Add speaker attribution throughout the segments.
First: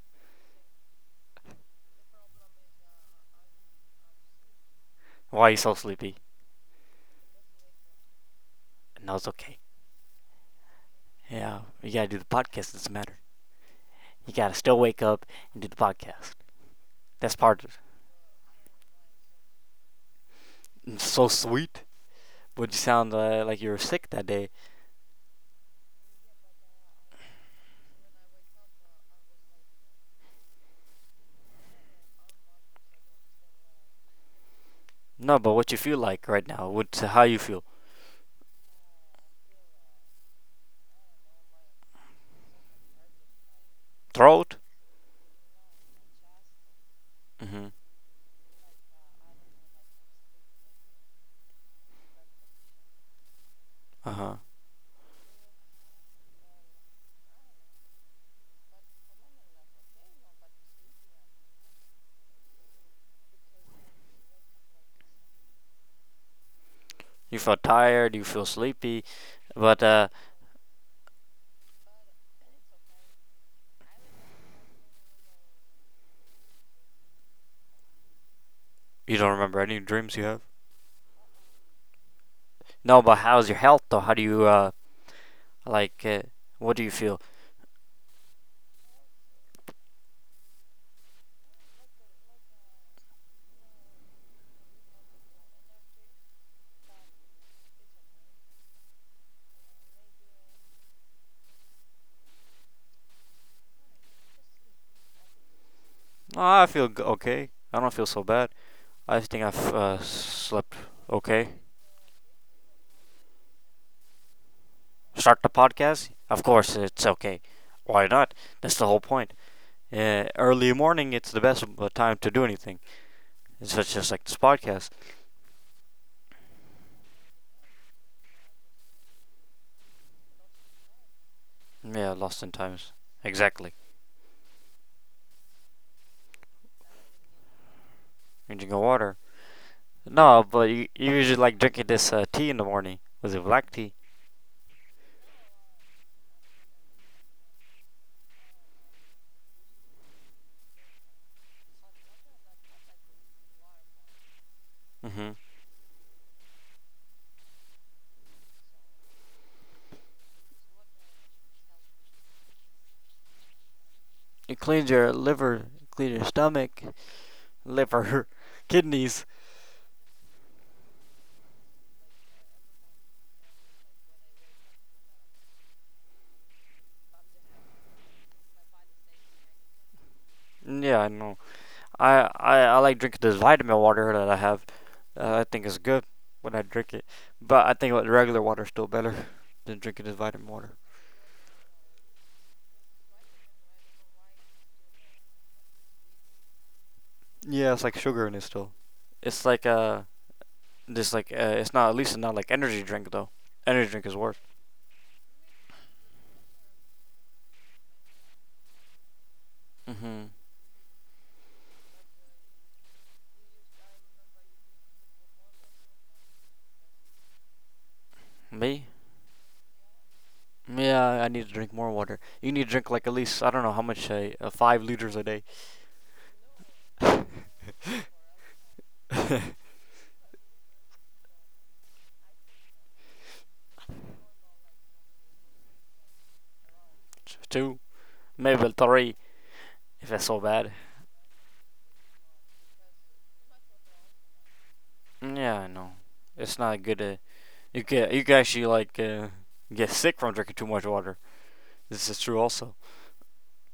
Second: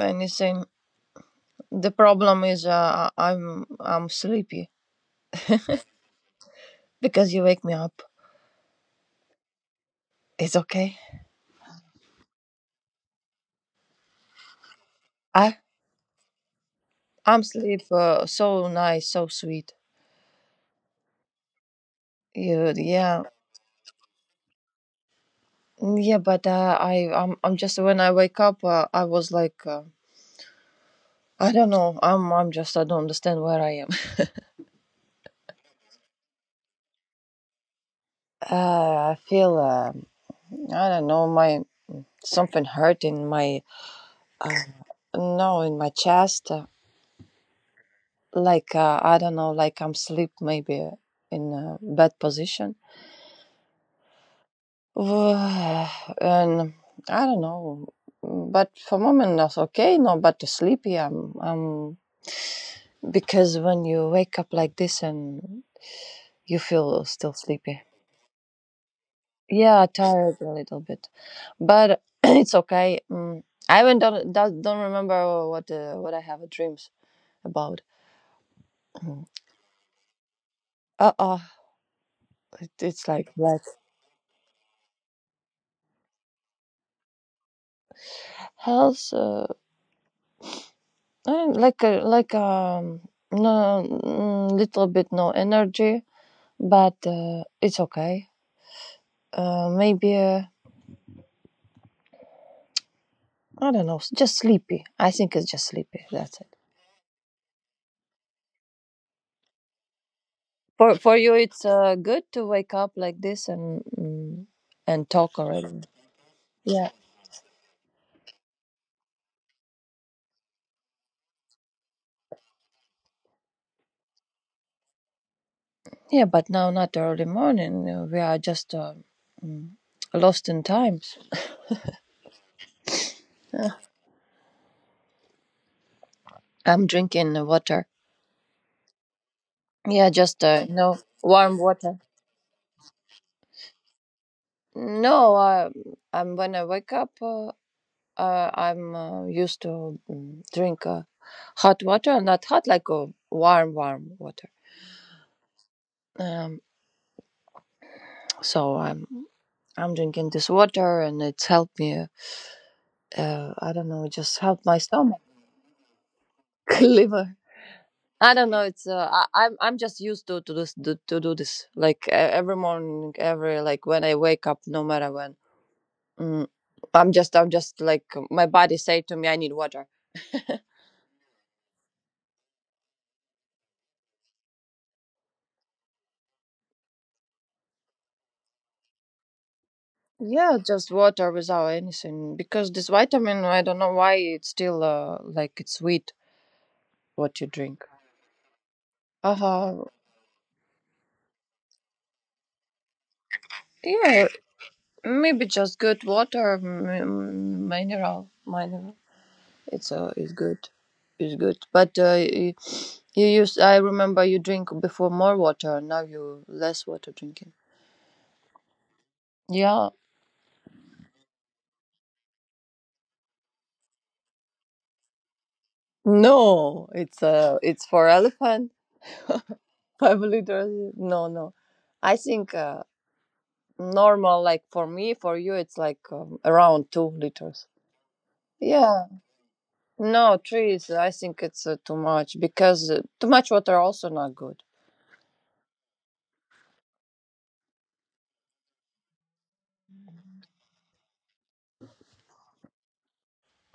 Speaker 1: anything. The problem is, I'm sleepy
Speaker 2: Why are you so sleepy?
Speaker 1: because you wake me up.
Speaker 2: No, it's okay.
Speaker 1: It's okay.
Speaker 2: Yeah, you got to do the podcast. It doesn't matter. You got to still wake up
Speaker 1: I
Speaker 2: and do the podcast. That's
Speaker 1: I'm
Speaker 2: part of it.
Speaker 1: sleep so nice, so sweet.
Speaker 2: It's so sweet.
Speaker 1: You
Speaker 2: Would you sound
Speaker 1: yeah
Speaker 2: like you were sick that day?
Speaker 1: yeah, but I'm just when I wake up, I was like I don't know. I'm just I don't understand where I am.
Speaker 2: No, but what you feel like right now? What how you feel?
Speaker 1: Uh, I feel I don't know my something hurt in my uh,
Speaker 2: Throat?
Speaker 1: no, in my chest.
Speaker 2: Mm-hmm.
Speaker 1: Like I don't know, like I'm sleep maybe in a bad position,
Speaker 2: Uh huh.
Speaker 1: and I don't know. But for moment, that's okay. No, but sleepy. I'm because when you wake up like this and you feel still
Speaker 2: You feel
Speaker 1: sleepy.
Speaker 2: tired. You feel sleepy,
Speaker 1: Yeah,
Speaker 2: but
Speaker 1: tired a little bit, but it's okay. I even don't remember what I have dreams about.
Speaker 2: you
Speaker 1: Mm.
Speaker 2: don't remember any dreams you have.
Speaker 1: Uh oh, it,
Speaker 2: No,
Speaker 1: it's
Speaker 2: but
Speaker 1: like
Speaker 2: how's
Speaker 1: black
Speaker 2: your health though? How do you like? What do you feel?
Speaker 1: health. I like a like no, little bit no energy, but it's okay. Maybe I don't know, just sleepy. I think it's just sleepy. That's it.
Speaker 2: Oh, I feel okay. I don't feel so bad. I think I've slept
Speaker 1: For you,
Speaker 2: okay.
Speaker 1: it's good to wake up like this and and talk
Speaker 2: Start the
Speaker 1: already.
Speaker 2: podcast. Of course,
Speaker 1: Yeah,
Speaker 2: it's okay. Why not? That's the whole point. Early morning, it's the best time to do anything. It's just, like this podcast.
Speaker 1: yeah, but now not early morning. We are just mm, lost in times.
Speaker 2: Yeah, lost in times.
Speaker 1: Uh,
Speaker 2: Exactly.
Speaker 1: I'm drinking water.
Speaker 2: Drinking water.
Speaker 1: Yeah, just
Speaker 2: No, but
Speaker 1: no
Speaker 2: you usually
Speaker 1: warm
Speaker 2: like drinking
Speaker 1: water.
Speaker 2: this tea in the morning. Was it black tea?
Speaker 1: No, I'm when I wake up. I'm used to drink hot water, not hot like warm, warm water.
Speaker 2: Hmm.
Speaker 1: Um, so I'm drinking this water, and it's helped me. I don't know, it just
Speaker 2: It
Speaker 1: helped my
Speaker 2: cleans your
Speaker 1: stomach,
Speaker 2: liver, cleans your stomach.
Speaker 1: liver.
Speaker 2: Liver,
Speaker 1: I don't know. It's
Speaker 2: kidneys.
Speaker 1: I'm just used to to do this like e- every morning, every like when I wake up, no matter when. Mm, I'm just like my body say to me, I need water.
Speaker 2: Yeah, I know. I like drinking this vitamin water that I have. I think it's good when I drink it, but I think the regular water is still better than drinking this vitamin
Speaker 1: Yeah,
Speaker 2: water.
Speaker 1: just water without anything. Because this vitamin, I don't know why it's still like it's sweet what you
Speaker 2: Yeah, it's
Speaker 1: drink.
Speaker 2: like sugar in it still.
Speaker 1: Uh
Speaker 2: It's like
Speaker 1: huh.
Speaker 2: this like it's not like energy drink though. Energy drink is
Speaker 1: Yeah,
Speaker 2: worse.
Speaker 1: maybe just good water, m- mineral, mineral. It's
Speaker 2: Mhm.
Speaker 1: good, it's good. But you, you use. I remember you drink before more water. Now you less water drinking.
Speaker 2: Me?
Speaker 1: Yeah.
Speaker 2: Yeah, I need to drink more water. You need to drink like at least I don't know how much a 5 liters a day.
Speaker 1: No, it's for elephant 5 liters. No, no. I think normal like for me for you it's like around 2 liters.
Speaker 2: Two, maybe
Speaker 1: Yeah,
Speaker 2: three. If that's
Speaker 1: no
Speaker 2: so
Speaker 1: three
Speaker 2: bad.
Speaker 1: is, I think it's too much because too much water also not good.
Speaker 2: Yeah, I know. It's not good to. You can actually like get sick from drinking too much water. This is true also.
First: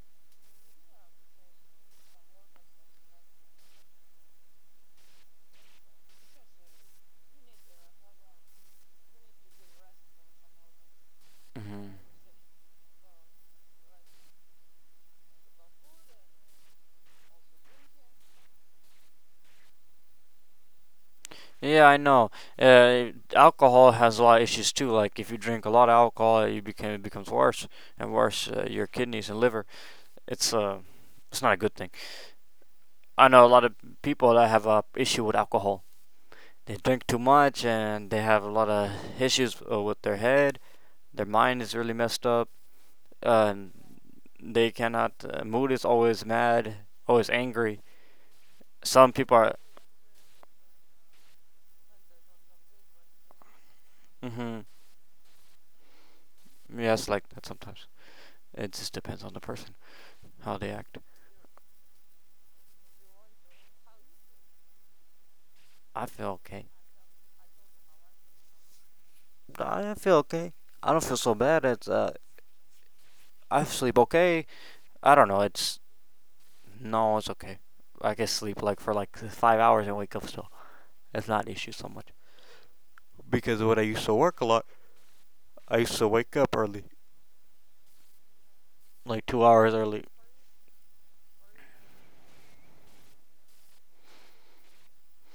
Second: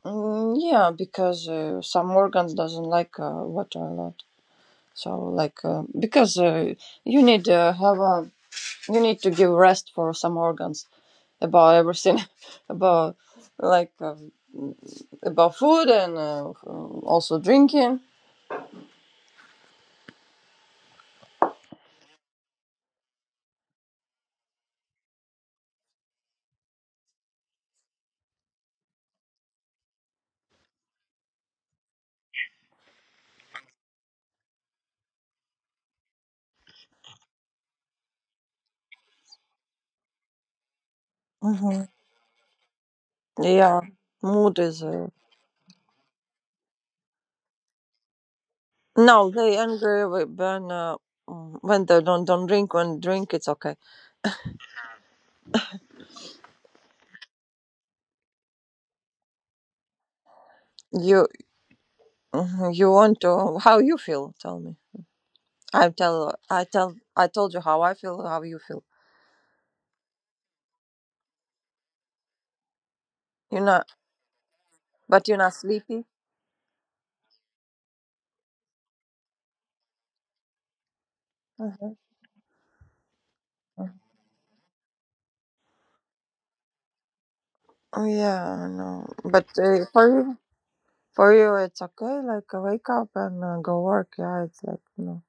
Speaker 1: Yeah, because some organs doesn't like water a lot, so like because you need to have a you need to give rest for some organs about
Speaker 2: Hmm.
Speaker 1: everything about like about food and also drinking.
Speaker 2: Yeah, I know. Alcohol has a lot of issues too. Like if you drink a lot of alcohol, you become it becomes worse and worse. Your kidneys and liver. It's uh, it's not a good thing. I know a lot of people that have a issue with alcohol. They drink too much and they have a lot of issues with their head. Their mind is
Speaker 1: Hmm.
Speaker 2: really messed up. Um,
Speaker 1: Yeah, mood
Speaker 2: they
Speaker 1: is
Speaker 2: cannot. Mood is always mad, always angry. Some
Speaker 1: no,
Speaker 2: people are.
Speaker 1: they angry with- when when they don't drink. When drink, it's okay.
Speaker 2: Mm-hmm. Yes, like that sometimes. It just depends on the person how they act.
Speaker 1: You mhm, you want to? How you feel? Tell me.
Speaker 2: I feel okay.
Speaker 1: I told you how I feel. How you feel?
Speaker 2: Nah, I feel okay. I don't feel so bad. It's
Speaker 1: You're
Speaker 2: I
Speaker 1: not,
Speaker 2: sleep okay. I don't
Speaker 1: but you're
Speaker 2: know.
Speaker 1: not
Speaker 2: It's
Speaker 1: sleepy.
Speaker 2: no, it's okay. I can sleep like for like 5 hours and wake up still. It's not an issue so
Speaker 1: Mhm.
Speaker 2: much. Because when I used to work a lot, I used to wake up early,
Speaker 1: Oh yeah, no.
Speaker 2: like two
Speaker 1: But
Speaker 2: hours early.
Speaker 1: for you, it's okay. Like wake up and go work. Yeah, it's like no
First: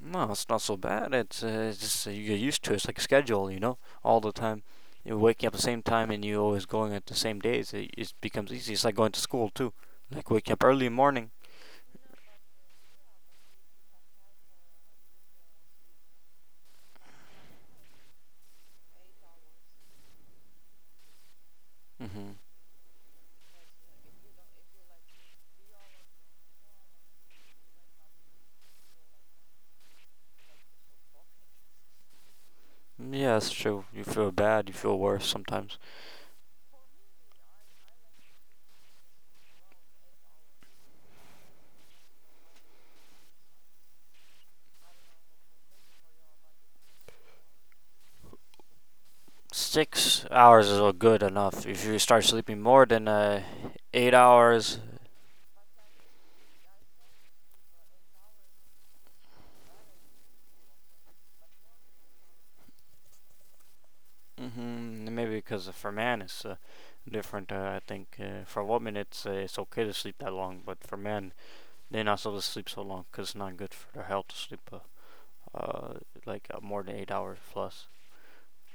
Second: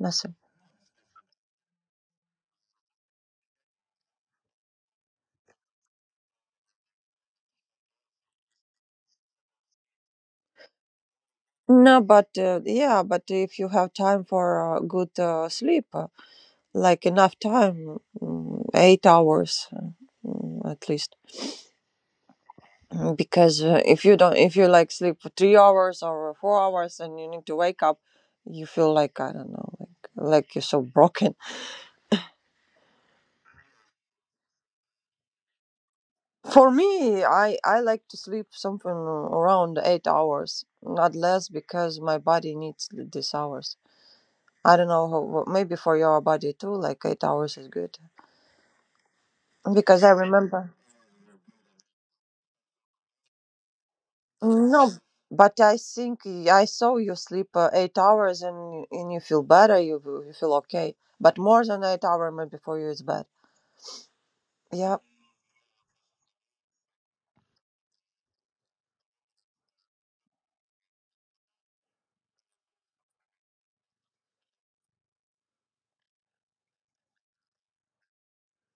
Speaker 2: No, it's not so bad. It's just you get used to it. It's like a schedule, you know, all the time. You're waking up at the same time and you're always going at the same days. It becomes easy. It's like going to school too, like waking up early in the morning.
Speaker 1: No, but yeah, but if you have time for good sleep, like enough time, 8 hours at least.
Speaker 2: Hmm.
Speaker 1: Because if you don't, if you like sleep for 3 hours or 4 hours and you need to wake up, you feel like I don't know, like you're so broken.
Speaker 2: Yeah, that's true. You feel bad. You feel worse sometimes.
Speaker 1: For me, I like to sleep something around 8 hours, not less, because my body needs these hours. I don't know how. Maybe for your body too, like 8 hours is good. Because I
Speaker 2: Six
Speaker 1: remember.
Speaker 2: hours is all good enough. If you start sleeping more than 8 hours,
Speaker 1: No, but I think y- I saw you sleep 8 hours and you feel better. You will- you feel okay, but more than 8 hours maybe for you is bad. Yeah,
Speaker 2: hmm, maybe because for man it's different. I think for a woman it's okay to sleep that long, but for men they're not supposed to sleep so long because it's not good for their health to sleep uh, like more than 8 hours plus.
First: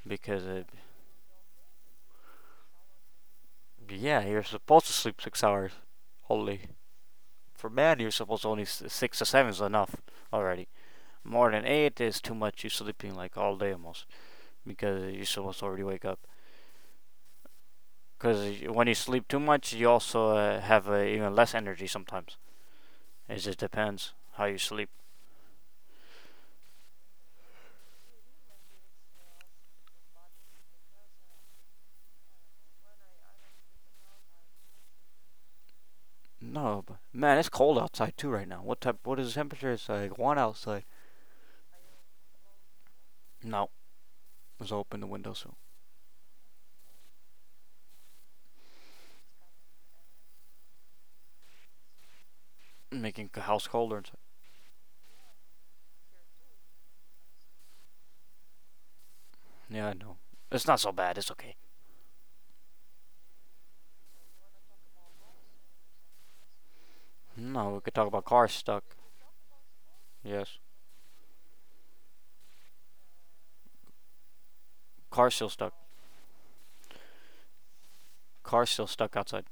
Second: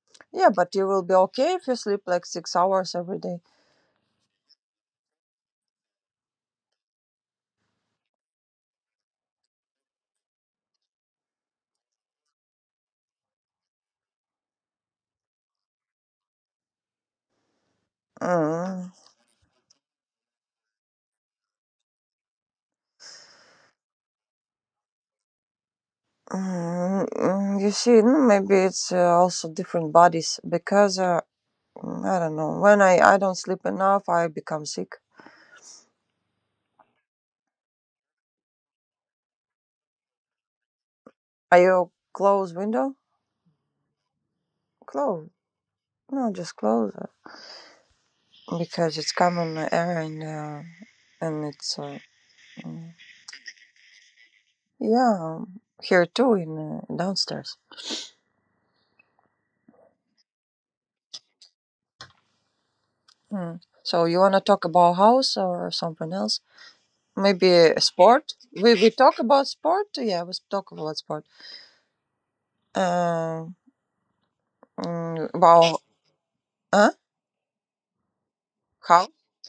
Speaker 2: Because
Speaker 1: yeah,
Speaker 2: it,
Speaker 1: but you will be okay if you sleep like 6 hours every day.
Speaker 2: yeah, you're supposed to sleep 6 hours only. For man, you're supposed to only 6 to 7 is enough already. More than eight is too much. You're sleeping like all day almost because you're supposed to already wake up. Because when
Speaker 1: Mm,
Speaker 2: you sleep too much, you also have even less energy sometimes. It just depends how you sleep.
Speaker 1: you see, maybe it's also different bodies because I don't know. When I don't sleep enough, I become sick.
Speaker 2: No, but man, it's cold outside too right now. What type? What is the temperature? It's like one outside.
Speaker 1: Are you close window?
Speaker 2: No, was open the
Speaker 1: Close?
Speaker 2: window, so
Speaker 1: No, just close it because it's common error in and it's. Mm.
Speaker 2: making the house colder. It's like,
Speaker 1: Yeah, here too in downstairs.
Speaker 2: yeah, I know. It's not so bad. It's okay.
Speaker 1: Mm. So you wanna talk about house or something else? Maybe
Speaker 2: No, we
Speaker 1: a
Speaker 2: could talk about
Speaker 1: sport.
Speaker 2: cars
Speaker 1: We
Speaker 2: stuck.
Speaker 1: we talk about sport. Yeah, we
Speaker 2: Yes,
Speaker 1: talk about sport. Um,
Speaker 2: car still stuck.
Speaker 1: about huh?
Speaker 2: Car still
Speaker 1: How?
Speaker 2: stuck outside.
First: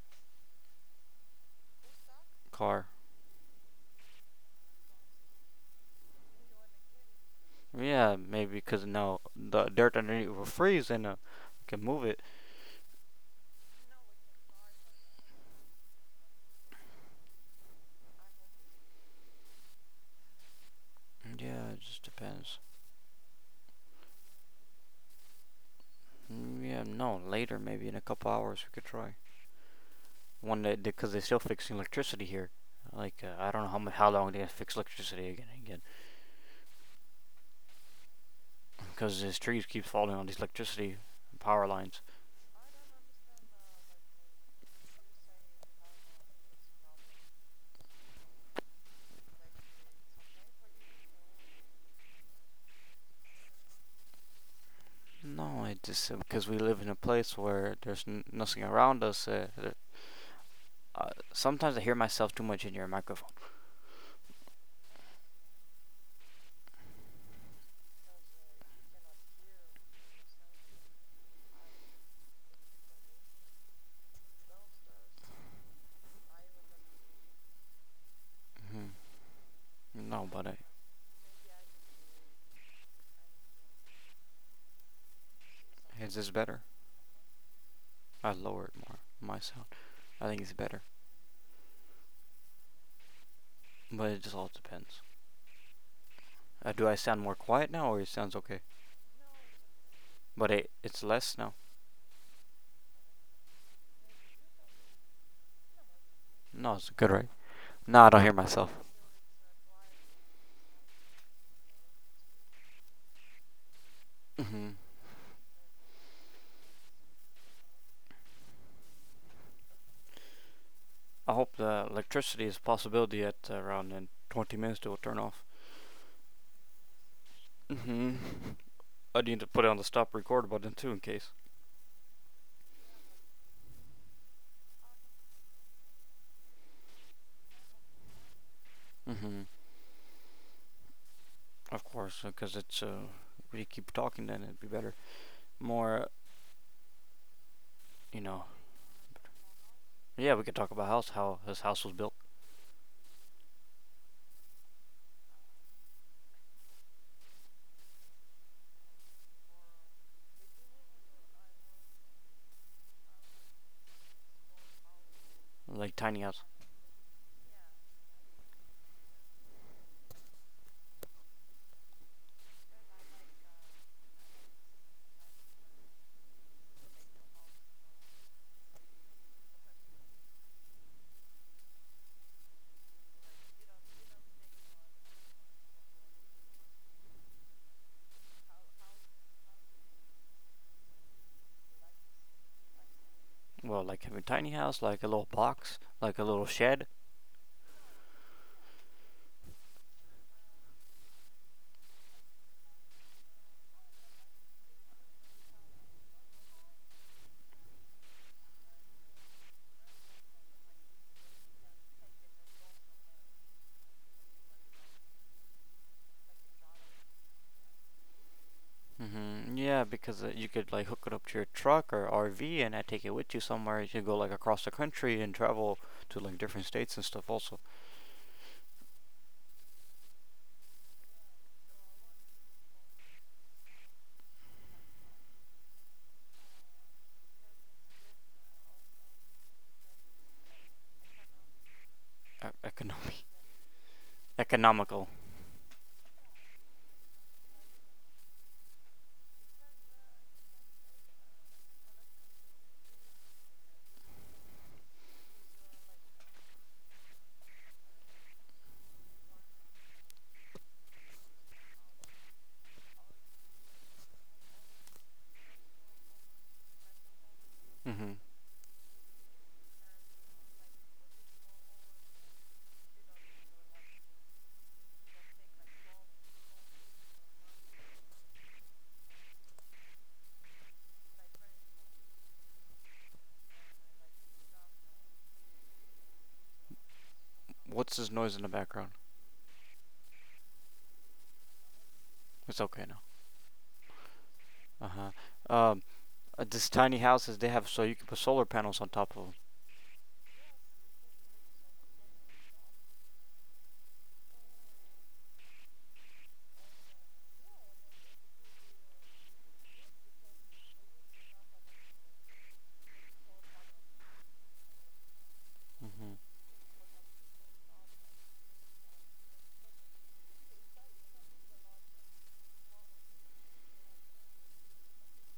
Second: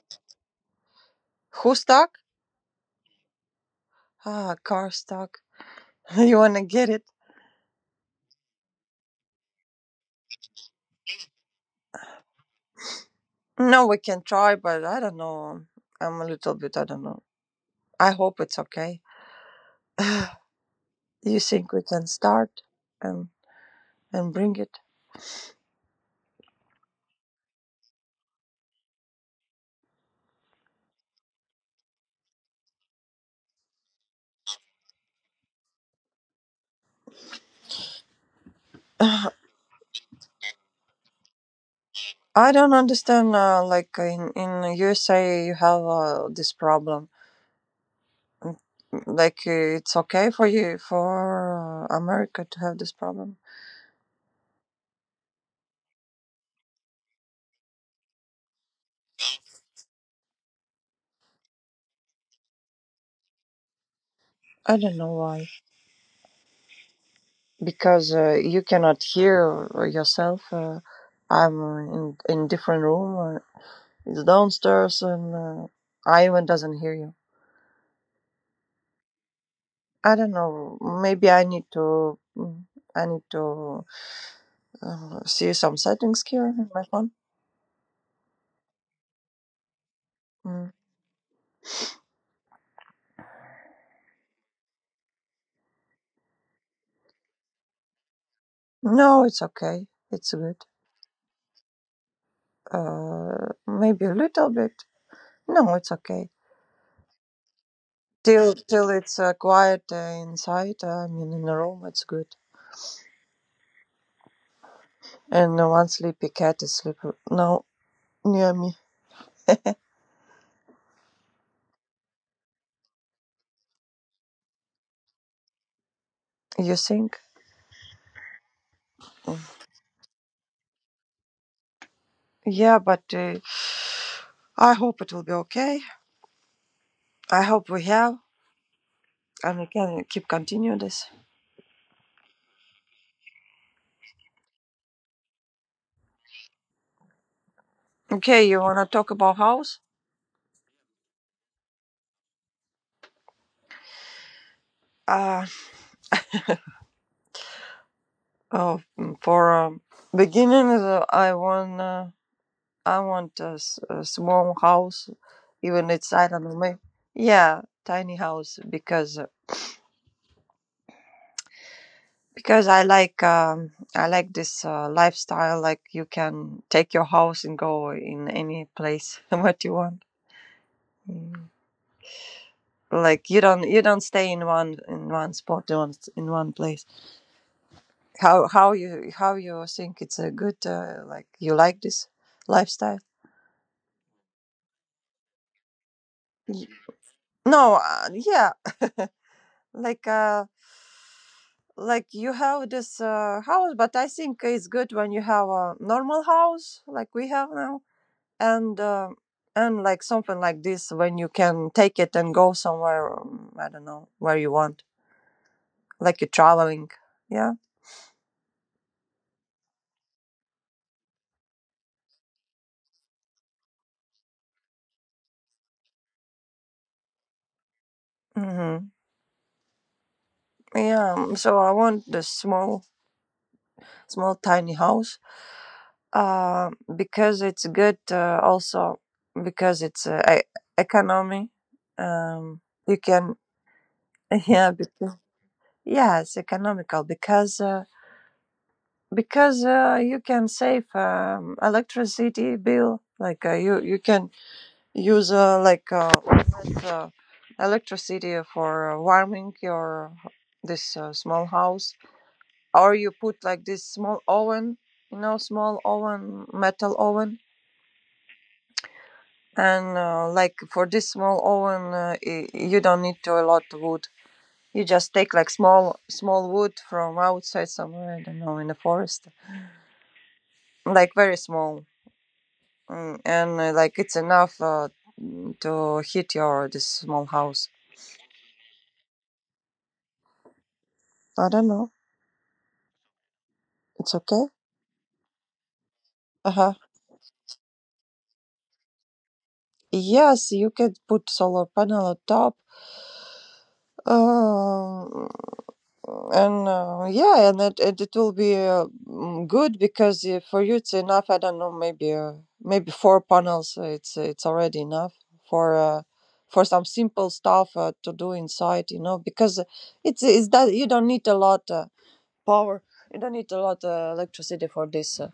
Speaker 1: Who stuck?
Speaker 2: Car.
Speaker 1: Ah, car stuck. You wanna get it?
Speaker 2: Yeah, maybe because now the dirt underneath will freeze and we can move it.
Speaker 1: No, we can try, but I don't know. I'm a little bit. I don't know. I hope it's okay. You
Speaker 2: Yeah,
Speaker 1: think
Speaker 2: it
Speaker 1: we
Speaker 2: just
Speaker 1: can
Speaker 2: depends.
Speaker 1: start and and bring it?
Speaker 2: Mm. Yeah, no, later maybe in a couple hours we could try. One day because they're still fixing electricity here. Like I don't know how long they have to fix electricity again and again because these trees keep falling on these electricity power lines.
Speaker 1: I don't understand. Like in USA, you have this problem. Like it's okay for you for America to have this problem.
Speaker 2: No, it just because we live in a place where there's nothing around us. Sometimes I hear myself too much in your microphone.
Speaker 1: I don't know why. Because you cannot hear yourself. I'm in different room. It's downstairs, and Ivan doesn't hear you.
Speaker 2: Hmm.
Speaker 1: I
Speaker 2: No,
Speaker 1: don't
Speaker 2: but I,
Speaker 1: know. Maybe I need to. I need to see some
Speaker 2: it's
Speaker 1: settings
Speaker 2: just
Speaker 1: here
Speaker 2: better.
Speaker 1: in my phone.
Speaker 2: I lower it more. My sound. I think it's
Speaker 1: Mm.
Speaker 2: better, but it just all depends. Do I sound more quiet now, or it sounds okay?
Speaker 1: No, it's okay. It's
Speaker 2: But
Speaker 1: good.
Speaker 2: it it's less now.
Speaker 1: Maybe a little bit. No, it's okay.
Speaker 2: No, it's good, right? No, I don't hear
Speaker 1: Till
Speaker 2: myself.
Speaker 1: till it's quiet inside. I mean, in a room, it's good.
Speaker 2: Hmm.
Speaker 1: And one sleepy cat is sleeping now near me.
Speaker 2: I hope the electricity is a possibility at around in 20 minutes it will turn off.
Speaker 1: You think?
Speaker 2: Hmm. I need to
Speaker 1: Mm.
Speaker 2: put on the stop record button too, in case.
Speaker 1: Yeah, but I hope it will be okay. I hope we have,
Speaker 2: Mm-hmm.
Speaker 1: and we can keep continue this.
Speaker 2: Of course, because it's we keep talking, then it'd be better. More, you know.
Speaker 1: Okay, you wanna talk about house?
Speaker 2: Yeah, we could talk about house, how his house was built,
Speaker 1: Uh, oh, for beginning, I wanna. I want a, s- a small house,
Speaker 2: like
Speaker 1: even it's
Speaker 2: tiny
Speaker 1: I
Speaker 2: house.
Speaker 1: don't know, maybe yeah, tiny house because I like this lifestyle. Like you can take your house and go in any place what you want. Mm. Like you don't stay in one spot in one place. How you think it's a good like you like this lifestyle?
Speaker 2: Well, like having a tiny house, like a little box, like a little
Speaker 1: Y-
Speaker 2: shed.
Speaker 1: No, yeah, like uh, like you have this house, but I think it's good when you have a normal house like we have now, and uh, and like something like this when you can take it and go somewhere. I don't know where you want, like you're traveling. Yeah.
Speaker 2: Mm-hmm. Yeah, because you could like hook it up to your truck or RV, and I take it with you somewhere. You could go like across the country and travel to like different states and stuff. Also,
Speaker 1: Mm-hmm. Yeah. So I want the small, small, tiny house. Uh, because it's good. Also because it's e- economy. Um, you
Speaker 2: economy,
Speaker 1: can. Yeah.
Speaker 2: economical.
Speaker 1: Because yeah, it's economical because. Because you can save electricity bill like you can use like less, electricity for warming your this small house or you put like this small oven, you know, small oven, metal oven.
Speaker 2: Mm-hmm.
Speaker 1: And like for this small oven y- you don't need to a lot of wood. You just take like small small wood from outside somewhere, I don't know, in the forest, like very small. And like it's enough to heat your this small house.
Speaker 2: What's this noise in the background?
Speaker 1: I don't know.
Speaker 2: It's okay now.
Speaker 1: It's okay.
Speaker 2: Uh huh. Um,
Speaker 1: Uh
Speaker 2: these
Speaker 1: huh.
Speaker 2: tiny houses they have, so you can put solar panels on top of
Speaker 1: Yes, you could put solar panel on top. Um, and yeah, and it it will be good because for you it's enough. I don't know, maybe maybe four panels. It's already enough for
Speaker 2: them.
Speaker 1: uh,
Speaker 2: Hmm.
Speaker 1: for some simple stuff to do inside. You know, because it's that you don't need a lot. Power. You don't need a lot of electricity for this.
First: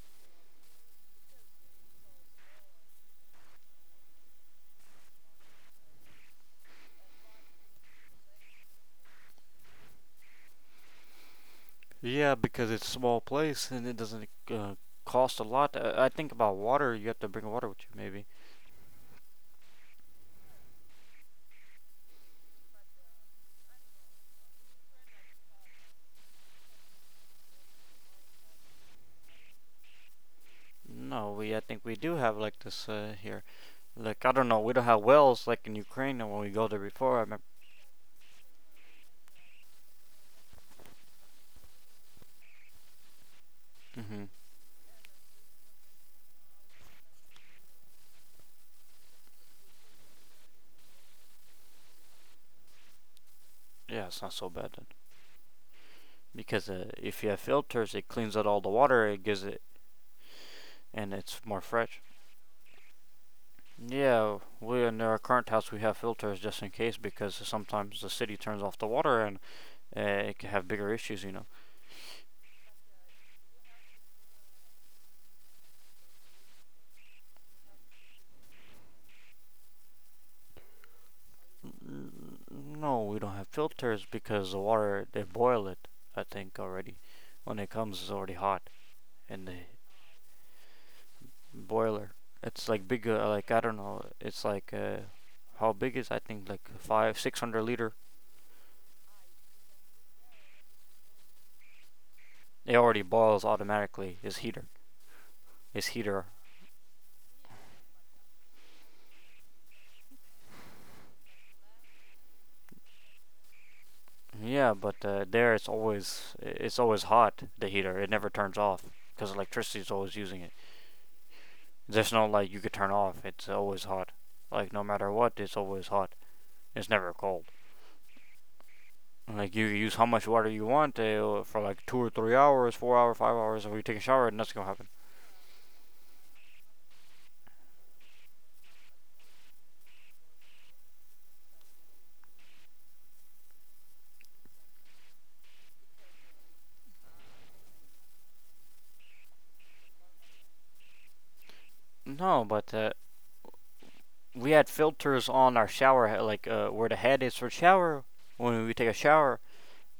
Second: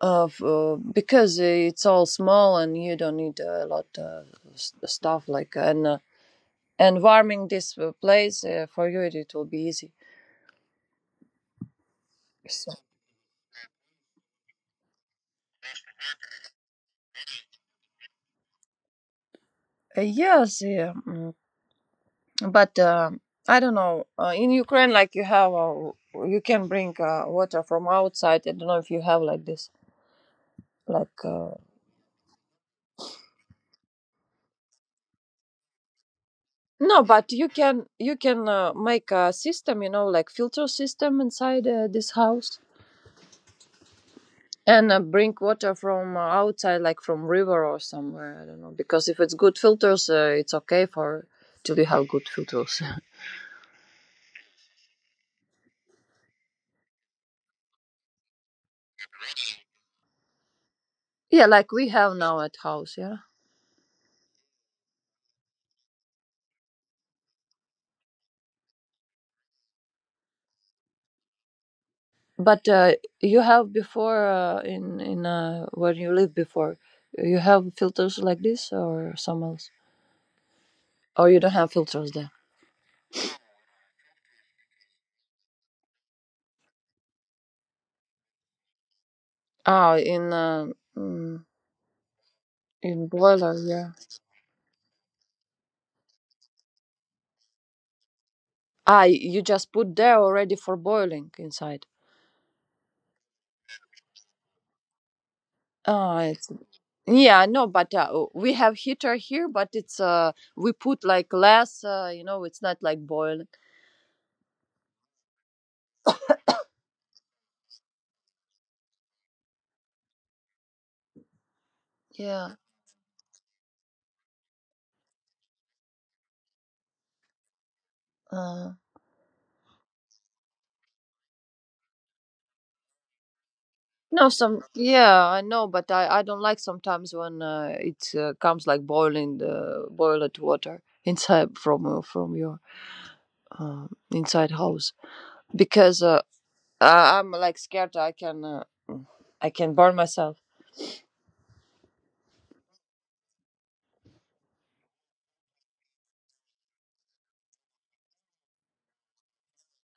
Speaker 1: Of because it's all small and you don't need a lot of stuff like and warming this place for you it will be easy
Speaker 2: Yeah, because
Speaker 1: so,
Speaker 2: it's a small place and it doesn't cost a lot. I think about water. You have to bring water with you, maybe.
Speaker 1: yes yeah, but I don't know, in Ukraine like you have you can bring water from outside. I don't know if you have like this, like
Speaker 2: No, we. I think we do have like this here. Like I don't know. We don't have wells like in Ukraine. And when we go there
Speaker 1: no
Speaker 2: before, I
Speaker 1: but
Speaker 2: remember.
Speaker 1: you can make a system, you know, like filter system inside this house,
Speaker 2: Hmm.
Speaker 1: and bring water from outside like from river or somewhere. I don't know, because if it's good filters it's okay for till you have good filters.
Speaker 2: Yeah, it's not so bad then, because if you have filters, it cleans out all the water. It gives it, and it's
Speaker 1: Yeah,
Speaker 2: more
Speaker 1: like we
Speaker 2: fresh.
Speaker 1: have now at house. Yeah,
Speaker 2: Yeah, we in our current house we have filters just in case because sometimes the city turns off the water and it can have bigger issues, you know.
Speaker 1: but you have before in when you lived before, you have filters like this or some else, or you don't have filters there?
Speaker 2: No, we don't have filters because the water they boil it. I think already when it comes it's already hot in the
Speaker 1: Ah, in mm,
Speaker 2: boiler. It's like
Speaker 1: in
Speaker 2: big, like
Speaker 1: boiler,
Speaker 2: I don't
Speaker 1: yeah.
Speaker 2: know. It's like how big is I think like five six hundred liter.
Speaker 1: Ah, you just put there already for boiling inside.
Speaker 2: It already boils automatically. Is
Speaker 1: Ah,
Speaker 2: heater.
Speaker 1: I yeah, no, but we have heater here, but it's we put like less, you know, it's not like boiling.
Speaker 2: Yeah, but there it's always it's always hot. The heater it never turns off because electricity is always using it. There's no like
Speaker 1: Yeah.
Speaker 2: you could turn off. It's always hot. Like no matter what, it's always hot. It's never cold.
Speaker 1: Uh,
Speaker 2: Like you use how much water you want for like 2 or 3 hours, 4 hours, 5 hours. If you take a
Speaker 1: no,
Speaker 2: shower, nothing's
Speaker 1: some
Speaker 2: gonna happen.
Speaker 1: yeah, I know, but I don't like sometimes when it comes like boiling the boiled water inside from your inside house, because I'm like scared I can burn myself.
Speaker 2: No, but we had filters on our shower, like where the head is for shower. When we take a shower,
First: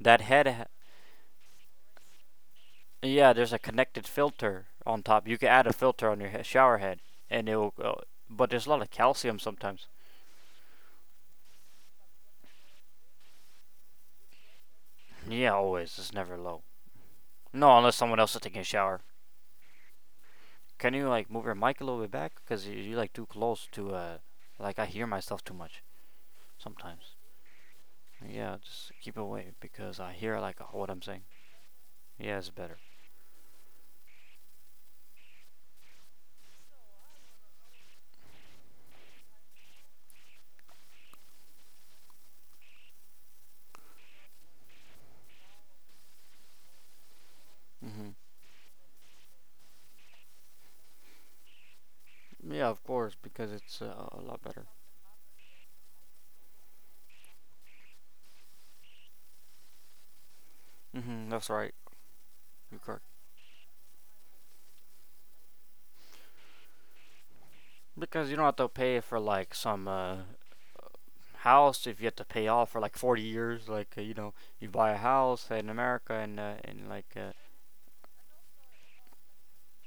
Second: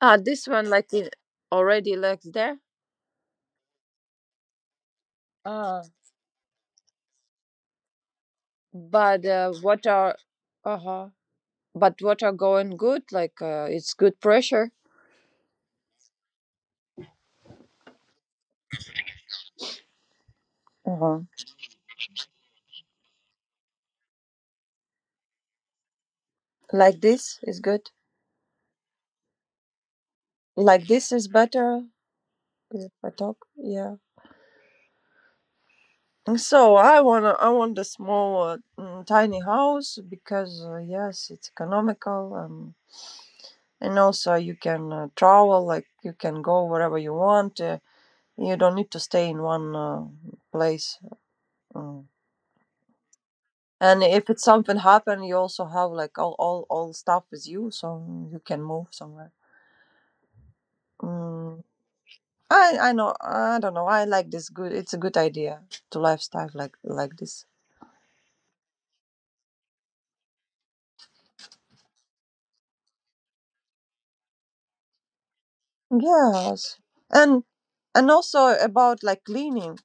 Speaker 1: Ah, this
Speaker 2: head ha-
Speaker 1: one like it already like there.
Speaker 2: yeah, there's a connected filter on top. You can add a
Speaker 1: Ah,
Speaker 2: filter on your shower head, and it will. But there's a lot of
Speaker 1: but
Speaker 2: calcium sometimes.
Speaker 1: what are uh huh but what are going good like it's good pressure.
Speaker 2: Yeah, always. It's never low. No, unless someone else is taking a shower. Can you
Speaker 1: Uh-huh.
Speaker 2: like move your mic a little bit back? Cause you like too close to like I hear myself too much
Speaker 1: Like
Speaker 2: sometimes.
Speaker 1: this is good.
Speaker 2: Yeah, just keep it away because I hear like
Speaker 1: Like
Speaker 2: what I'm
Speaker 1: this
Speaker 2: saying.
Speaker 1: is better.
Speaker 2: Yeah, it's better.
Speaker 1: If I talk, yeah. So I want a small, tiny house because yes, it's economical, and also you can travel. Like you can go wherever you want.
Speaker 2: Mm-hmm.
Speaker 1: You don't need to stay in one place. Mm.
Speaker 2: Yeah, of course, because it's
Speaker 1: And
Speaker 2: a
Speaker 1: if it's
Speaker 2: lot better.
Speaker 1: something happen, you also have like all stuff with you, so you can move somewhere.
Speaker 2: Mm-hmm. That's
Speaker 1: Mm,
Speaker 2: right. You're
Speaker 1: I
Speaker 2: correct.
Speaker 1: know I don't know, I like this, good, it's a good idea to lifestyle like this.
Speaker 2: Because you don't have to pay for like some house if you have to pay off for like 40 years, like you buy a house in America and uh,
Speaker 1: Yes,
Speaker 2: and like
Speaker 1: and and also about like cleaning,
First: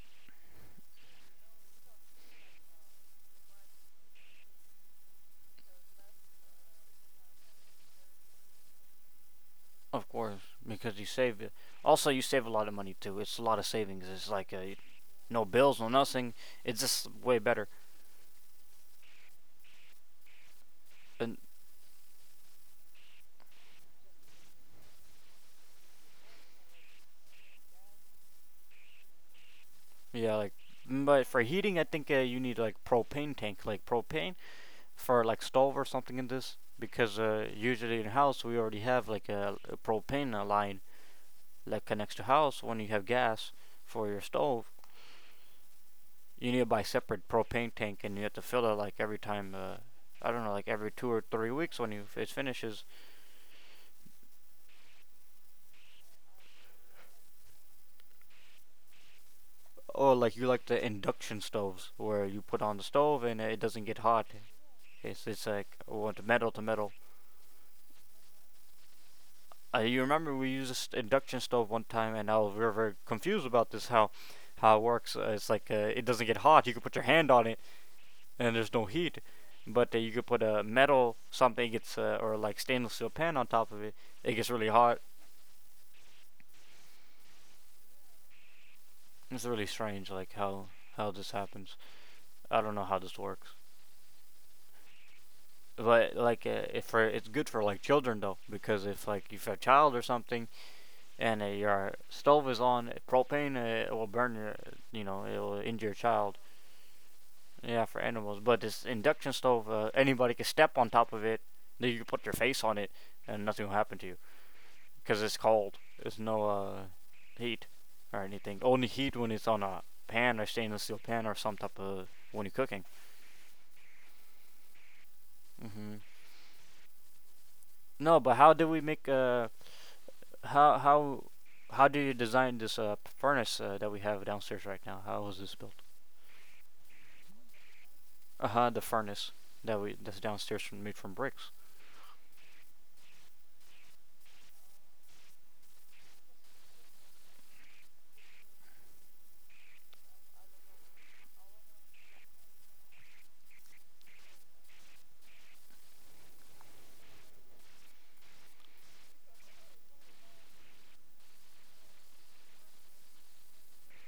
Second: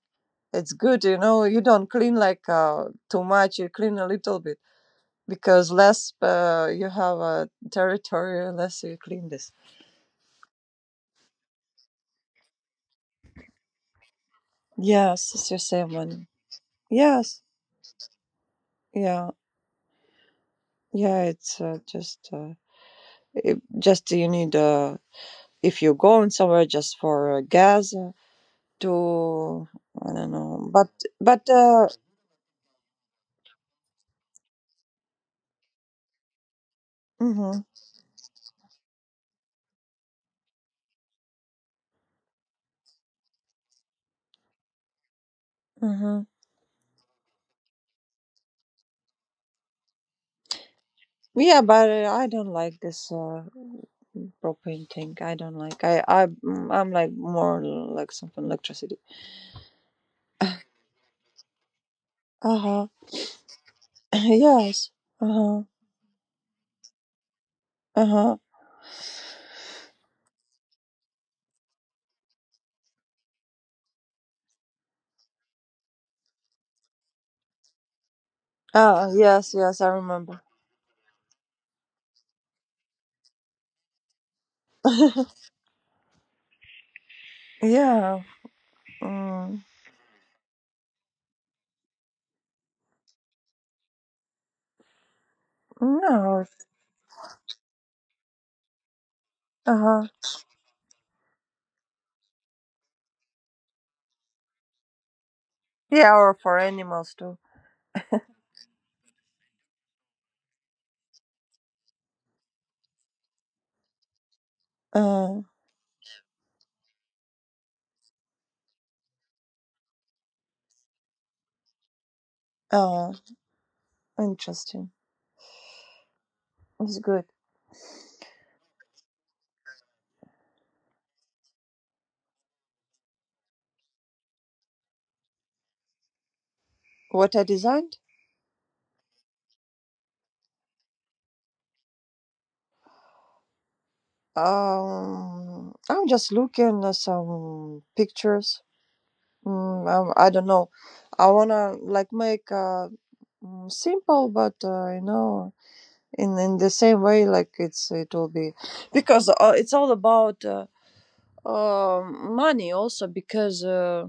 Speaker 1: it's good, you know, you don't clean like too much, you clean a little bit because less you have a territory, less you clean this.
Speaker 2: of course, because you save it. Also you save a lot of money too. It's a lot of savings. It's like
Speaker 1: Yes,
Speaker 2: no
Speaker 1: it's your
Speaker 2: bills, no
Speaker 1: same money.
Speaker 2: nothing. It's just way
Speaker 1: Yes.
Speaker 2: better.
Speaker 1: Yeah. Yeah,
Speaker 2: And
Speaker 1: it's just it, just you need if you're going somewhere just for gas, to, I don't
Speaker 2: yeah, like,
Speaker 1: know,
Speaker 2: but for
Speaker 1: but
Speaker 2: heating I think you need like propane tank, like propane for like stove or something in this because
Speaker 1: hmm.
Speaker 2: usually in house we already have like a propane line that connects to house when you have gas for your stove.
Speaker 1: Hmm.
Speaker 2: You need to buy separate propane tank, and you have to fill it like every time. I don't know, like every two or three
Speaker 1: Yeah,
Speaker 2: weeks
Speaker 1: but
Speaker 2: when you
Speaker 1: I
Speaker 2: it
Speaker 1: don't like
Speaker 2: finishes.
Speaker 1: this propane thing. I don't like. I'm like more like something electricity.
Speaker 2: Or like you like the induction stoves where you
Speaker 1: Uh
Speaker 2: put on the
Speaker 1: huh.
Speaker 2: stove and it doesn't get hot.
Speaker 1: Yes.
Speaker 2: It's
Speaker 1: Uh
Speaker 2: it's
Speaker 1: huh.
Speaker 2: like, well, it's metal to metal.
Speaker 1: Uh huh.
Speaker 2: You remember we used this induction stove one time, and I was very, very confused about this, how it works. It's like it doesn't get hot. You can put your hand on it, and there's no
Speaker 1: Ah,
Speaker 2: heat.
Speaker 1: yes, yes, I
Speaker 2: But you could
Speaker 1: remember.
Speaker 2: put a metal something, gets or like stainless steel pan on top of it. It gets really hot.
Speaker 1: Yeah.
Speaker 2: It's
Speaker 1: Mm,
Speaker 2: really strange, like how this happens. I don't know how this works, but
Speaker 1: no.
Speaker 2: like if for, it's good for like children though, because if like if you're a
Speaker 1: Uh
Speaker 2: child or
Speaker 1: huh.
Speaker 2: something and your stove is on propane, it will burn your, you know, it will injure your
Speaker 1: Yeah, or
Speaker 2: child.
Speaker 1: for animals too.
Speaker 2: Yeah, for animals. But this induction stove, anybody can step on top of it. Then you can put your face on it, and nothing will happen to you because it's
Speaker 1: Uh.
Speaker 2: cold. There's no heat or anything. Only heat when it's on a pan or stainless steel pan or some type of when you're cooking.
Speaker 1: Uh. Interesting.
Speaker 2: Hmm.
Speaker 1: It's good.
Speaker 2: No, but how did we make how how how did you design this furnace that we have downstairs right now? How was this built?
Speaker 1: What I designed.
Speaker 2: Uh huh. The furnace that's downstairs from, made from bricks.
Speaker 1: I'm just looking at some pictures. I don't know. I wanna like make simple, but you know, in the same way, like it will be because it's all about money also because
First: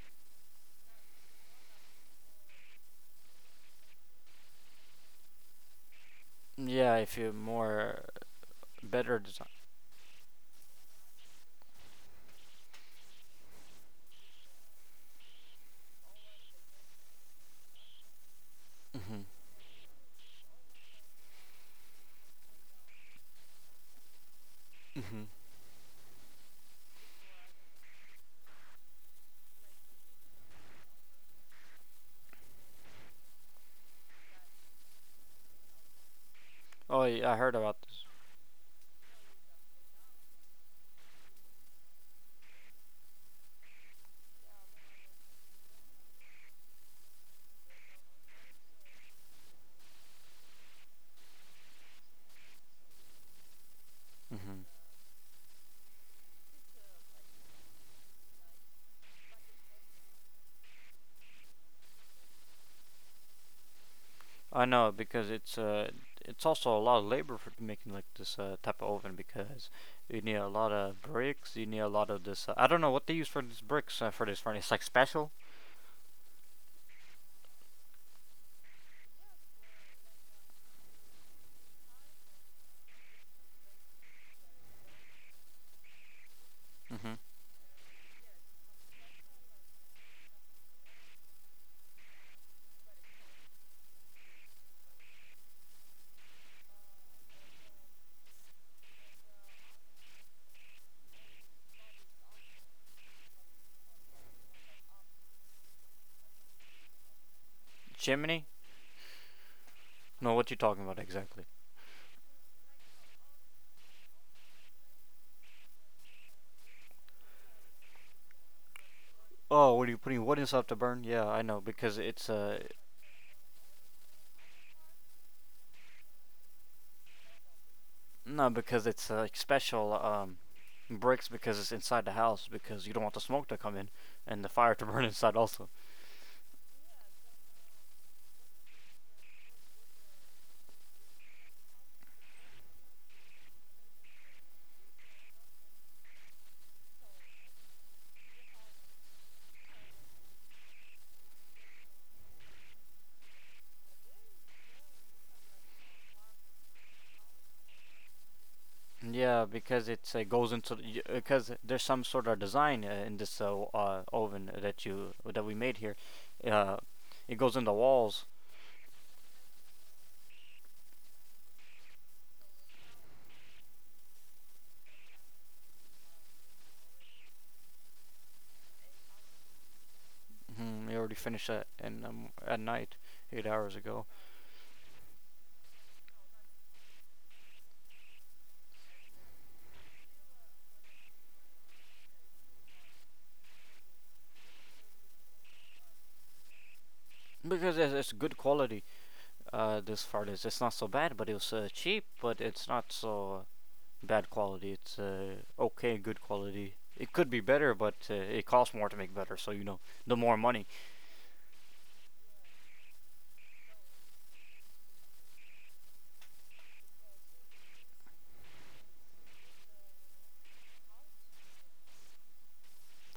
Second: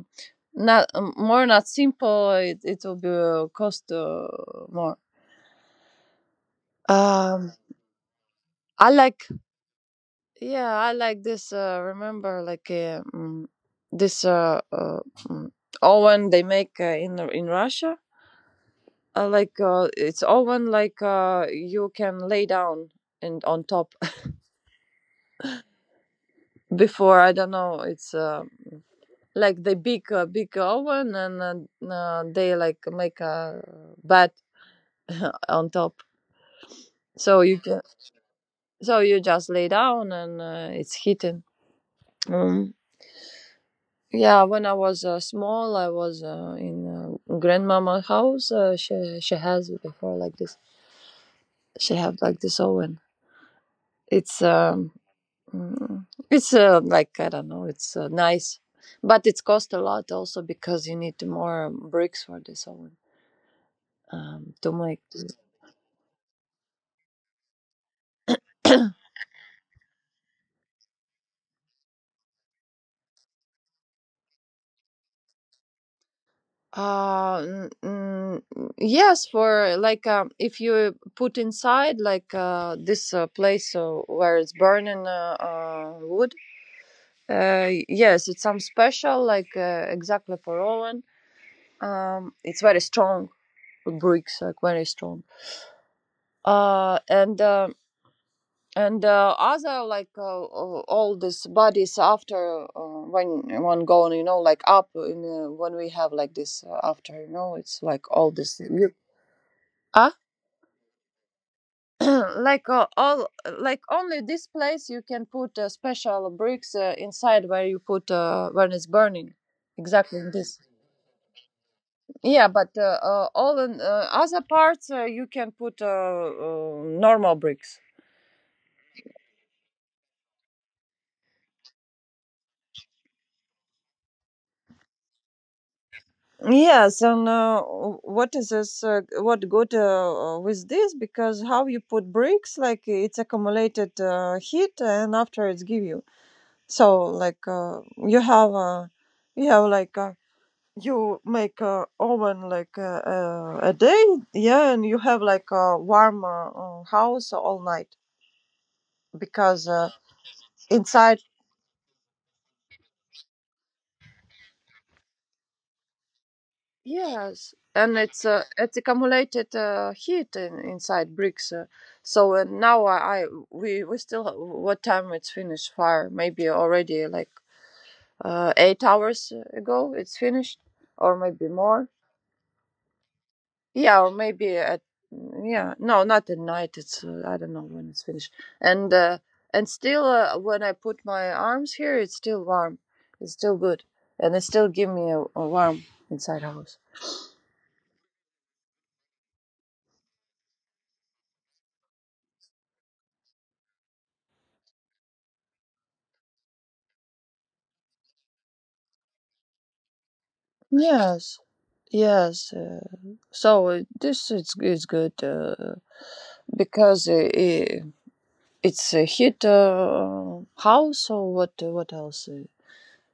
Speaker 1: not more not simple, it will be cost more.
Speaker 2: Yeah, if you
Speaker 1: Um,
Speaker 2: more
Speaker 1: I
Speaker 2: better
Speaker 1: like.
Speaker 2: design.
Speaker 1: Yeah, I like this. Remember, like this uh, uh, mm, oven they make in Russia.
Speaker 2: Mhm.
Speaker 1: Like it's oven like you can lay down and on top.
Speaker 2: Mhm.
Speaker 1: Before, I don't know, it's like the big big oven, and they like make a bed on top,
Speaker 2: Oh, yeah, I
Speaker 1: so
Speaker 2: heard
Speaker 1: you
Speaker 2: about
Speaker 1: can,
Speaker 2: this.
Speaker 1: so you just lay down and it's heating. Mm. Yeah, when I was small, I was in grandmama house. She has it before like this. She have like this oven. It's
Speaker 2: Mhm.
Speaker 1: it's like, I don't know. It's nice, but it's cost a lot also because you need more bricks for this oven
Speaker 2: I
Speaker 1: to
Speaker 2: know
Speaker 1: make.
Speaker 2: because
Speaker 1: This.
Speaker 2: it's also a lot of labor for making like this type of oven because you need a lot of bricks. You need a lot of this. I don't know what they use for these bricks for this furnace, like special.
Speaker 1: Uh, n- n- yes, for like if you put inside like this place where it's burning wood.
Speaker 2: Mhm.
Speaker 1: Yes, it's some special, like exactly for Roland. It's very strong bricks, like very strong. Uh, and uh, and other like all these bodies after when one going, you know, like up in when we have like this after, you know, it's like all
Speaker 2: Chimney?
Speaker 1: this. You, uh?
Speaker 2: No, what you talking about exactly?
Speaker 1: Like all, like only this place you can put special bricks inside where you put when it's burning
Speaker 2: Oh, what are you
Speaker 1: exactly
Speaker 2: putting
Speaker 1: in
Speaker 2: wood and
Speaker 1: this.
Speaker 2: stuff to burn? Yeah, I know because it's
Speaker 1: Yeah, but all in, other parts you can put normal bricks.
Speaker 2: no, because it's like special bricks because it's inside the house because you don't want the smoke to come in and the fire to burn inside also.
Speaker 1: Yes, and what is this? What good with this? Because how you put bricks, like it's accumulated heat, and after it's give you. So like you have uh, you have like you make oven like a day, yeah, and you have like a warm house all night
Speaker 2: Yeah,
Speaker 1: because
Speaker 2: because it goes into
Speaker 1: inside.
Speaker 2: because there's some sort of design in this oven that we made here. Uh, it goes
Speaker 1: Yes,
Speaker 2: in the
Speaker 1: and
Speaker 2: walls.
Speaker 1: it's accumulated heat in, inside bricks. So now, I we still what time it's finished fire? Maybe already like 8 hours ago it's finished,
Speaker 2: Mm, we already
Speaker 1: or
Speaker 2: finished
Speaker 1: maybe
Speaker 2: that
Speaker 1: more.
Speaker 2: in at night, 8 hours
Speaker 1: Yeah,
Speaker 2: ago,
Speaker 1: or maybe at, yeah, no, not at night. It's I don't know when it's finished. And uh, and still when I put my arms here, it's still warm. It's still good, and it still give me a warm inside house.
Speaker 2: because it's good quality. This far is it's not so bad, but it was cheap, but it's not so bad quality. It's okay, good quality. It could be better, but it costs more to make better, so you know, the more money.
Speaker 1: Yes, yes. So this is good because I it's a hit house or what? What else?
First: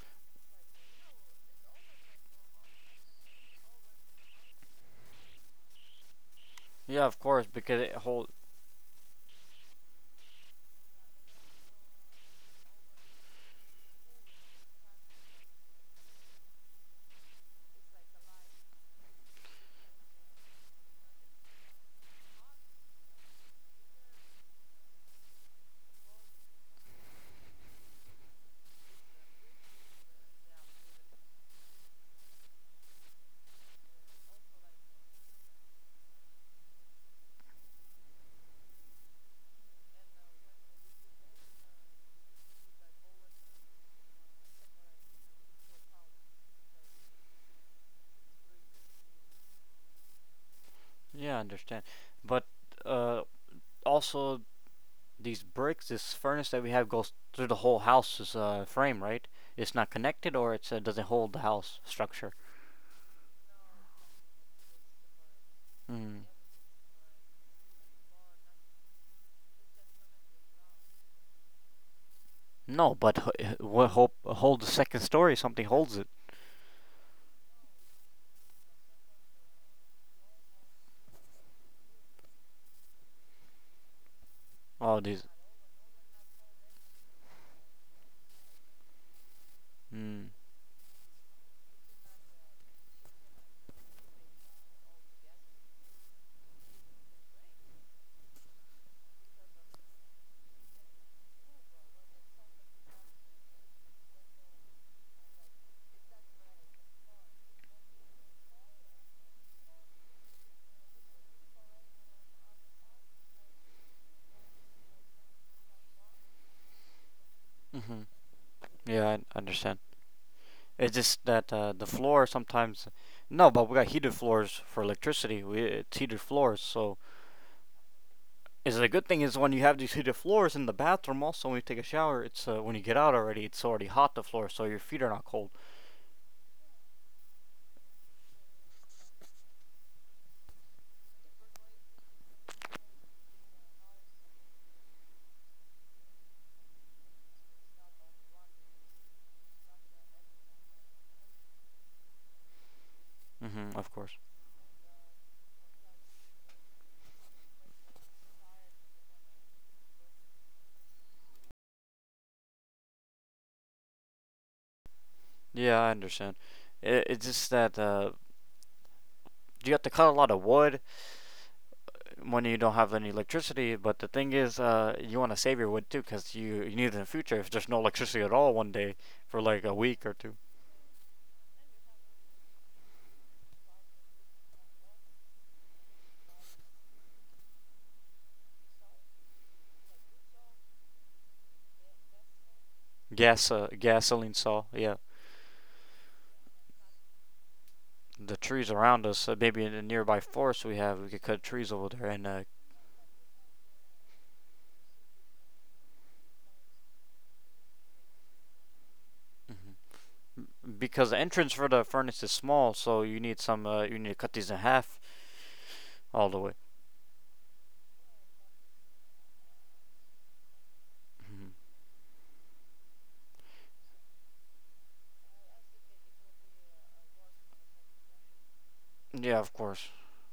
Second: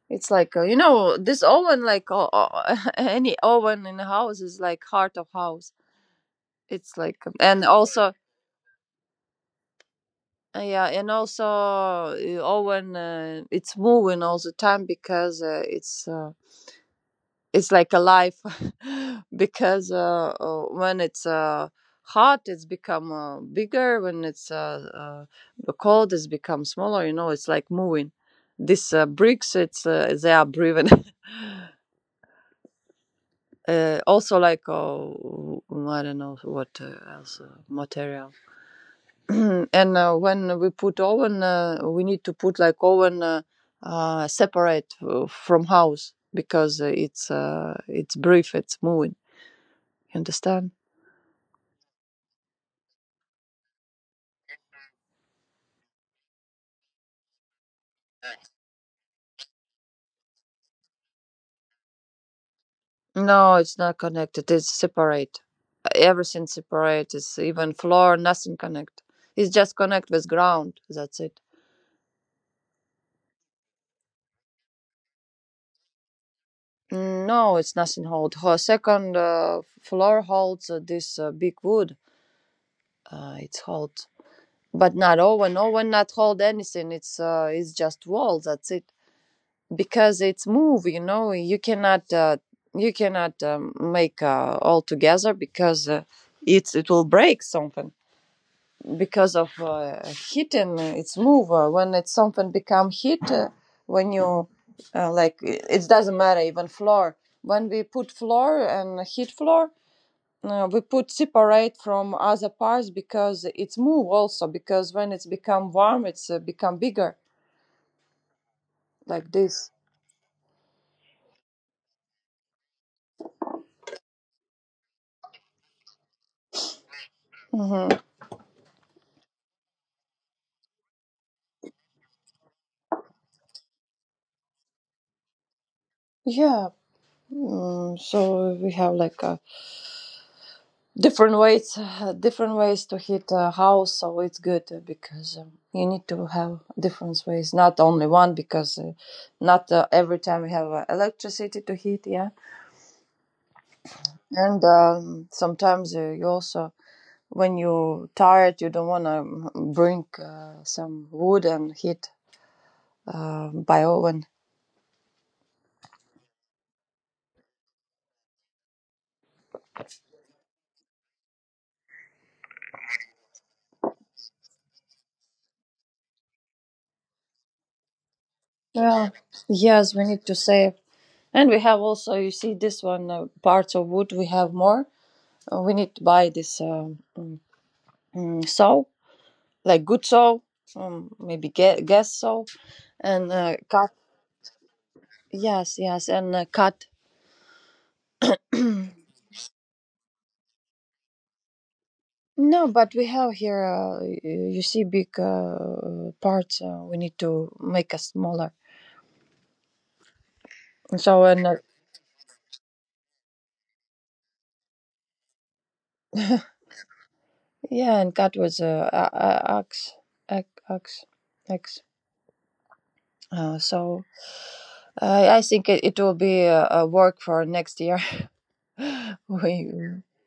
Speaker 1: It's like you know this oven, like any oven in the house is like heart of house. It's
Speaker 2: Yeah,
Speaker 1: like
Speaker 2: of course,
Speaker 1: and
Speaker 2: because it
Speaker 1: also
Speaker 2: hold.
Speaker 1: yeah, and also oven. It's moving all the time because it's like a life because when it's hot, it's become bigger, when it's cold, it's become smaller, you know, it's like moving these bricks, it's they are breathing also like, oh, I don't know what else material. And when we put oven, we need to put like oven separate from house because it's brief, it's moving, you understand.
Speaker 2: Yeah, I understand, but uh, also these bricks, this furnace that we have, goes through the whole house's frame, right? It's not connected, or it doesn't hold the house structure.
Speaker 1: No, it's not connected. It's separate.
Speaker 2: Mm.
Speaker 1: Everything separate. It's even floor, nothing connect. It's just connect with ground. That's it.
Speaker 2: No, but what hold the second story? Something holds it.
Speaker 1: Mm, no, it's nothing hold. Ho- Second floor holds this big wood. It's hold, but
Speaker 2: Oh,
Speaker 1: not
Speaker 2: these.
Speaker 1: oven. Oven not hold anything. It's just wall. That's it. Because
Speaker 2: Mm.
Speaker 1: it's move. You know, you cannot make all together because it will break something because of heat and its move. When it's something become heat, when you like, it doesn't matter even floor. When we put floor and heat floor, we put separate from other parts because it's move also. Because when it's become warm, it's become bigger
Speaker 2: Hmm. Yeah,
Speaker 1: like
Speaker 2: I
Speaker 1: this.
Speaker 2: understand. It's just that the floor sometimes. No, but we got heated floors for electricity. We, it's heated floors, so
Speaker 1: Hmm.
Speaker 2: is the good thing is when you have these heated floors in the bathroom. Also, when you take a shower, it's when you get out already, it's already hot the floor, so your feet are not cold.
Speaker 1: Yeah. Mm, so we have like a different ways to heat a house, so it's good because you need to have different ways, not only one, because not every time we have electricity to heat, yeah.
Speaker 2: Hmm, of course.
Speaker 1: And sometimes you also, when you're tired, you don't want to bring some wood and heat by oven.
Speaker 2: Yeah, I understand. It's just that you have to cut a lot of wood when you don't have any electricity. But the thing is, you want to save your wood too, because you need it in the future if there's no electricity at all one day
Speaker 1: Yeah.
Speaker 2: for like a
Speaker 1: Yes,
Speaker 2: week
Speaker 1: we
Speaker 2: or
Speaker 1: need
Speaker 2: two.
Speaker 1: to save. And we have also, you see this one parts of wood, we have more. We need to buy this saw, like good soul, maybe guess soul, and
Speaker 2: Gas,
Speaker 1: cat.
Speaker 2: gasoline saw. Yeah,
Speaker 1: Yes, yes, and cat.
Speaker 2: the trees around us, maybe in the nearby forest we have, we could cut trees over there, and
Speaker 1: No, but we have here. You see, big parts. We need to make us smaller.
Speaker 2: mhm.
Speaker 1: And
Speaker 2: Because the
Speaker 1: so and
Speaker 2: entrance for the furnace is small, so you need some. You need to cut these in half all the way.
Speaker 1: yeah, and cat was axe, axe, axe.
Speaker 2: Hmm.
Speaker 1: axe. So I think it will be a work for next year.
Speaker 2: Yeah, of
Speaker 1: we
Speaker 2: course.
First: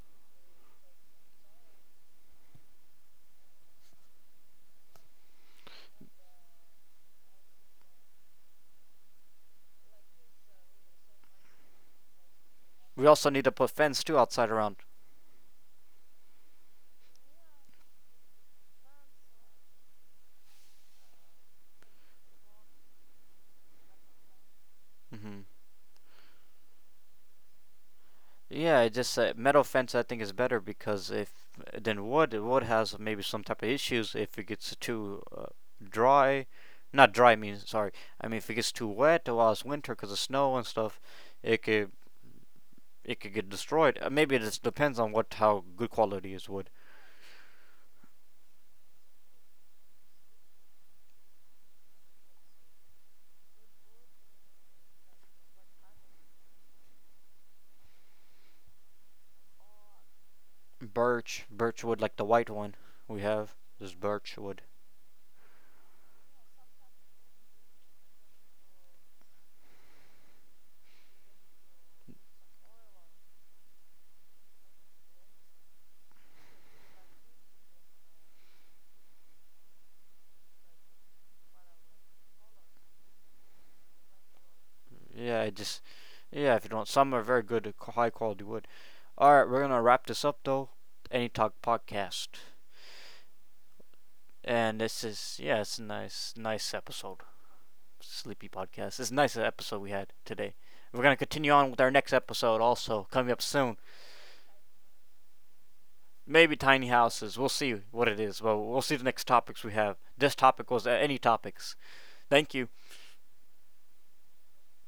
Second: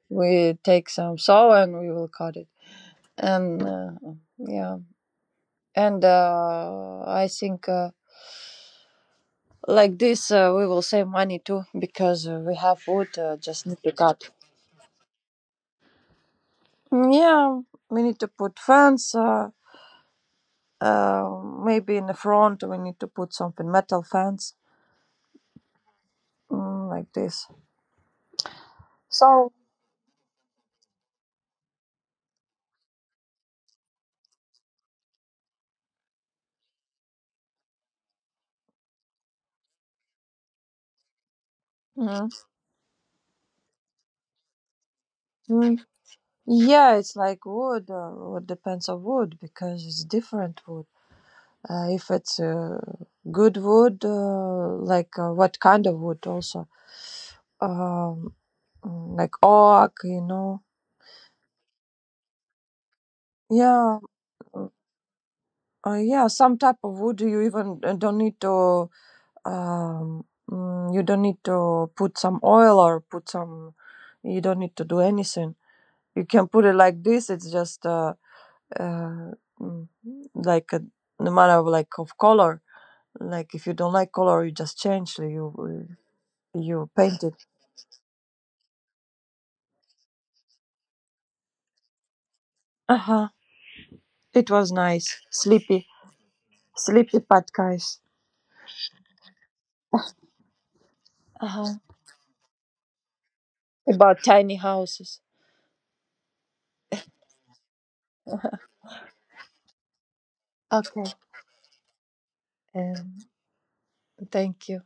Speaker 1: we take some saw and we will cut it. And yeah, and I think like this we will save money too because we have
Speaker 2: We
Speaker 1: wood.
Speaker 2: also need to
Speaker 1: Just
Speaker 2: put
Speaker 1: need to
Speaker 2: fence too
Speaker 1: cut.
Speaker 2: outside around.
Speaker 1: Mm, yeah, we need to put fence. Maybe in the front we need to put something metal fence,
Speaker 2: Hmm.
Speaker 1: like this.
Speaker 2: Yeah, I just
Speaker 1: So
Speaker 2: metal fence I think is better because if than wood, wood has maybe some type of issues if it gets too dry, not dry. I mean, sorry. I mean, if it gets too wet while it's winter because of snow and stuff, it could
Speaker 1: mm,
Speaker 2: it could get destroyed. Maybe it just depends on what how
Speaker 1: mm,
Speaker 2: good quality is wood.
Speaker 1: yeah, it's like wood. It depends on wood because it's different wood. If it's good wood, like what kind of wood also. Um, like oak, you know.
Speaker 2: Birch, birch wood like the white one we have. This
Speaker 1: Yeah,
Speaker 2: birch wood.
Speaker 1: mm, yeah, some type of wood you even don't need to um you don't need to put some oil or put some, you don't need to do anything. You can put it like this, it's just uh mm, like a, no matter of like of color. Like if you don't like color, you just change,
Speaker 2: Yeah, it just
Speaker 1: you
Speaker 2: yeah. If you don't,
Speaker 1: you
Speaker 2: some are
Speaker 1: paint it.
Speaker 2: very good, high quality wood. All right, we're gonna wrap this up though. Any talk podcast.
Speaker 1: Uh-huh. It was
Speaker 2: And this
Speaker 1: nice.
Speaker 2: is yeah, it's a
Speaker 1: Sleepy,
Speaker 2: nice episode.
Speaker 1: sleepy podcast.
Speaker 2: Sleepy podcast. It's a nice episode we had today. We're gonna continue on
Speaker 1: Uh-huh.
Speaker 2: with our next episode also coming up soon.
Speaker 1: About tiny houses.
Speaker 2: Maybe tiny houses. We'll see what it is, but we'll see the next topics we have. This topic was
Speaker 1: Okay,
Speaker 2: any topics. Thank you.
Speaker 1: um, thank you.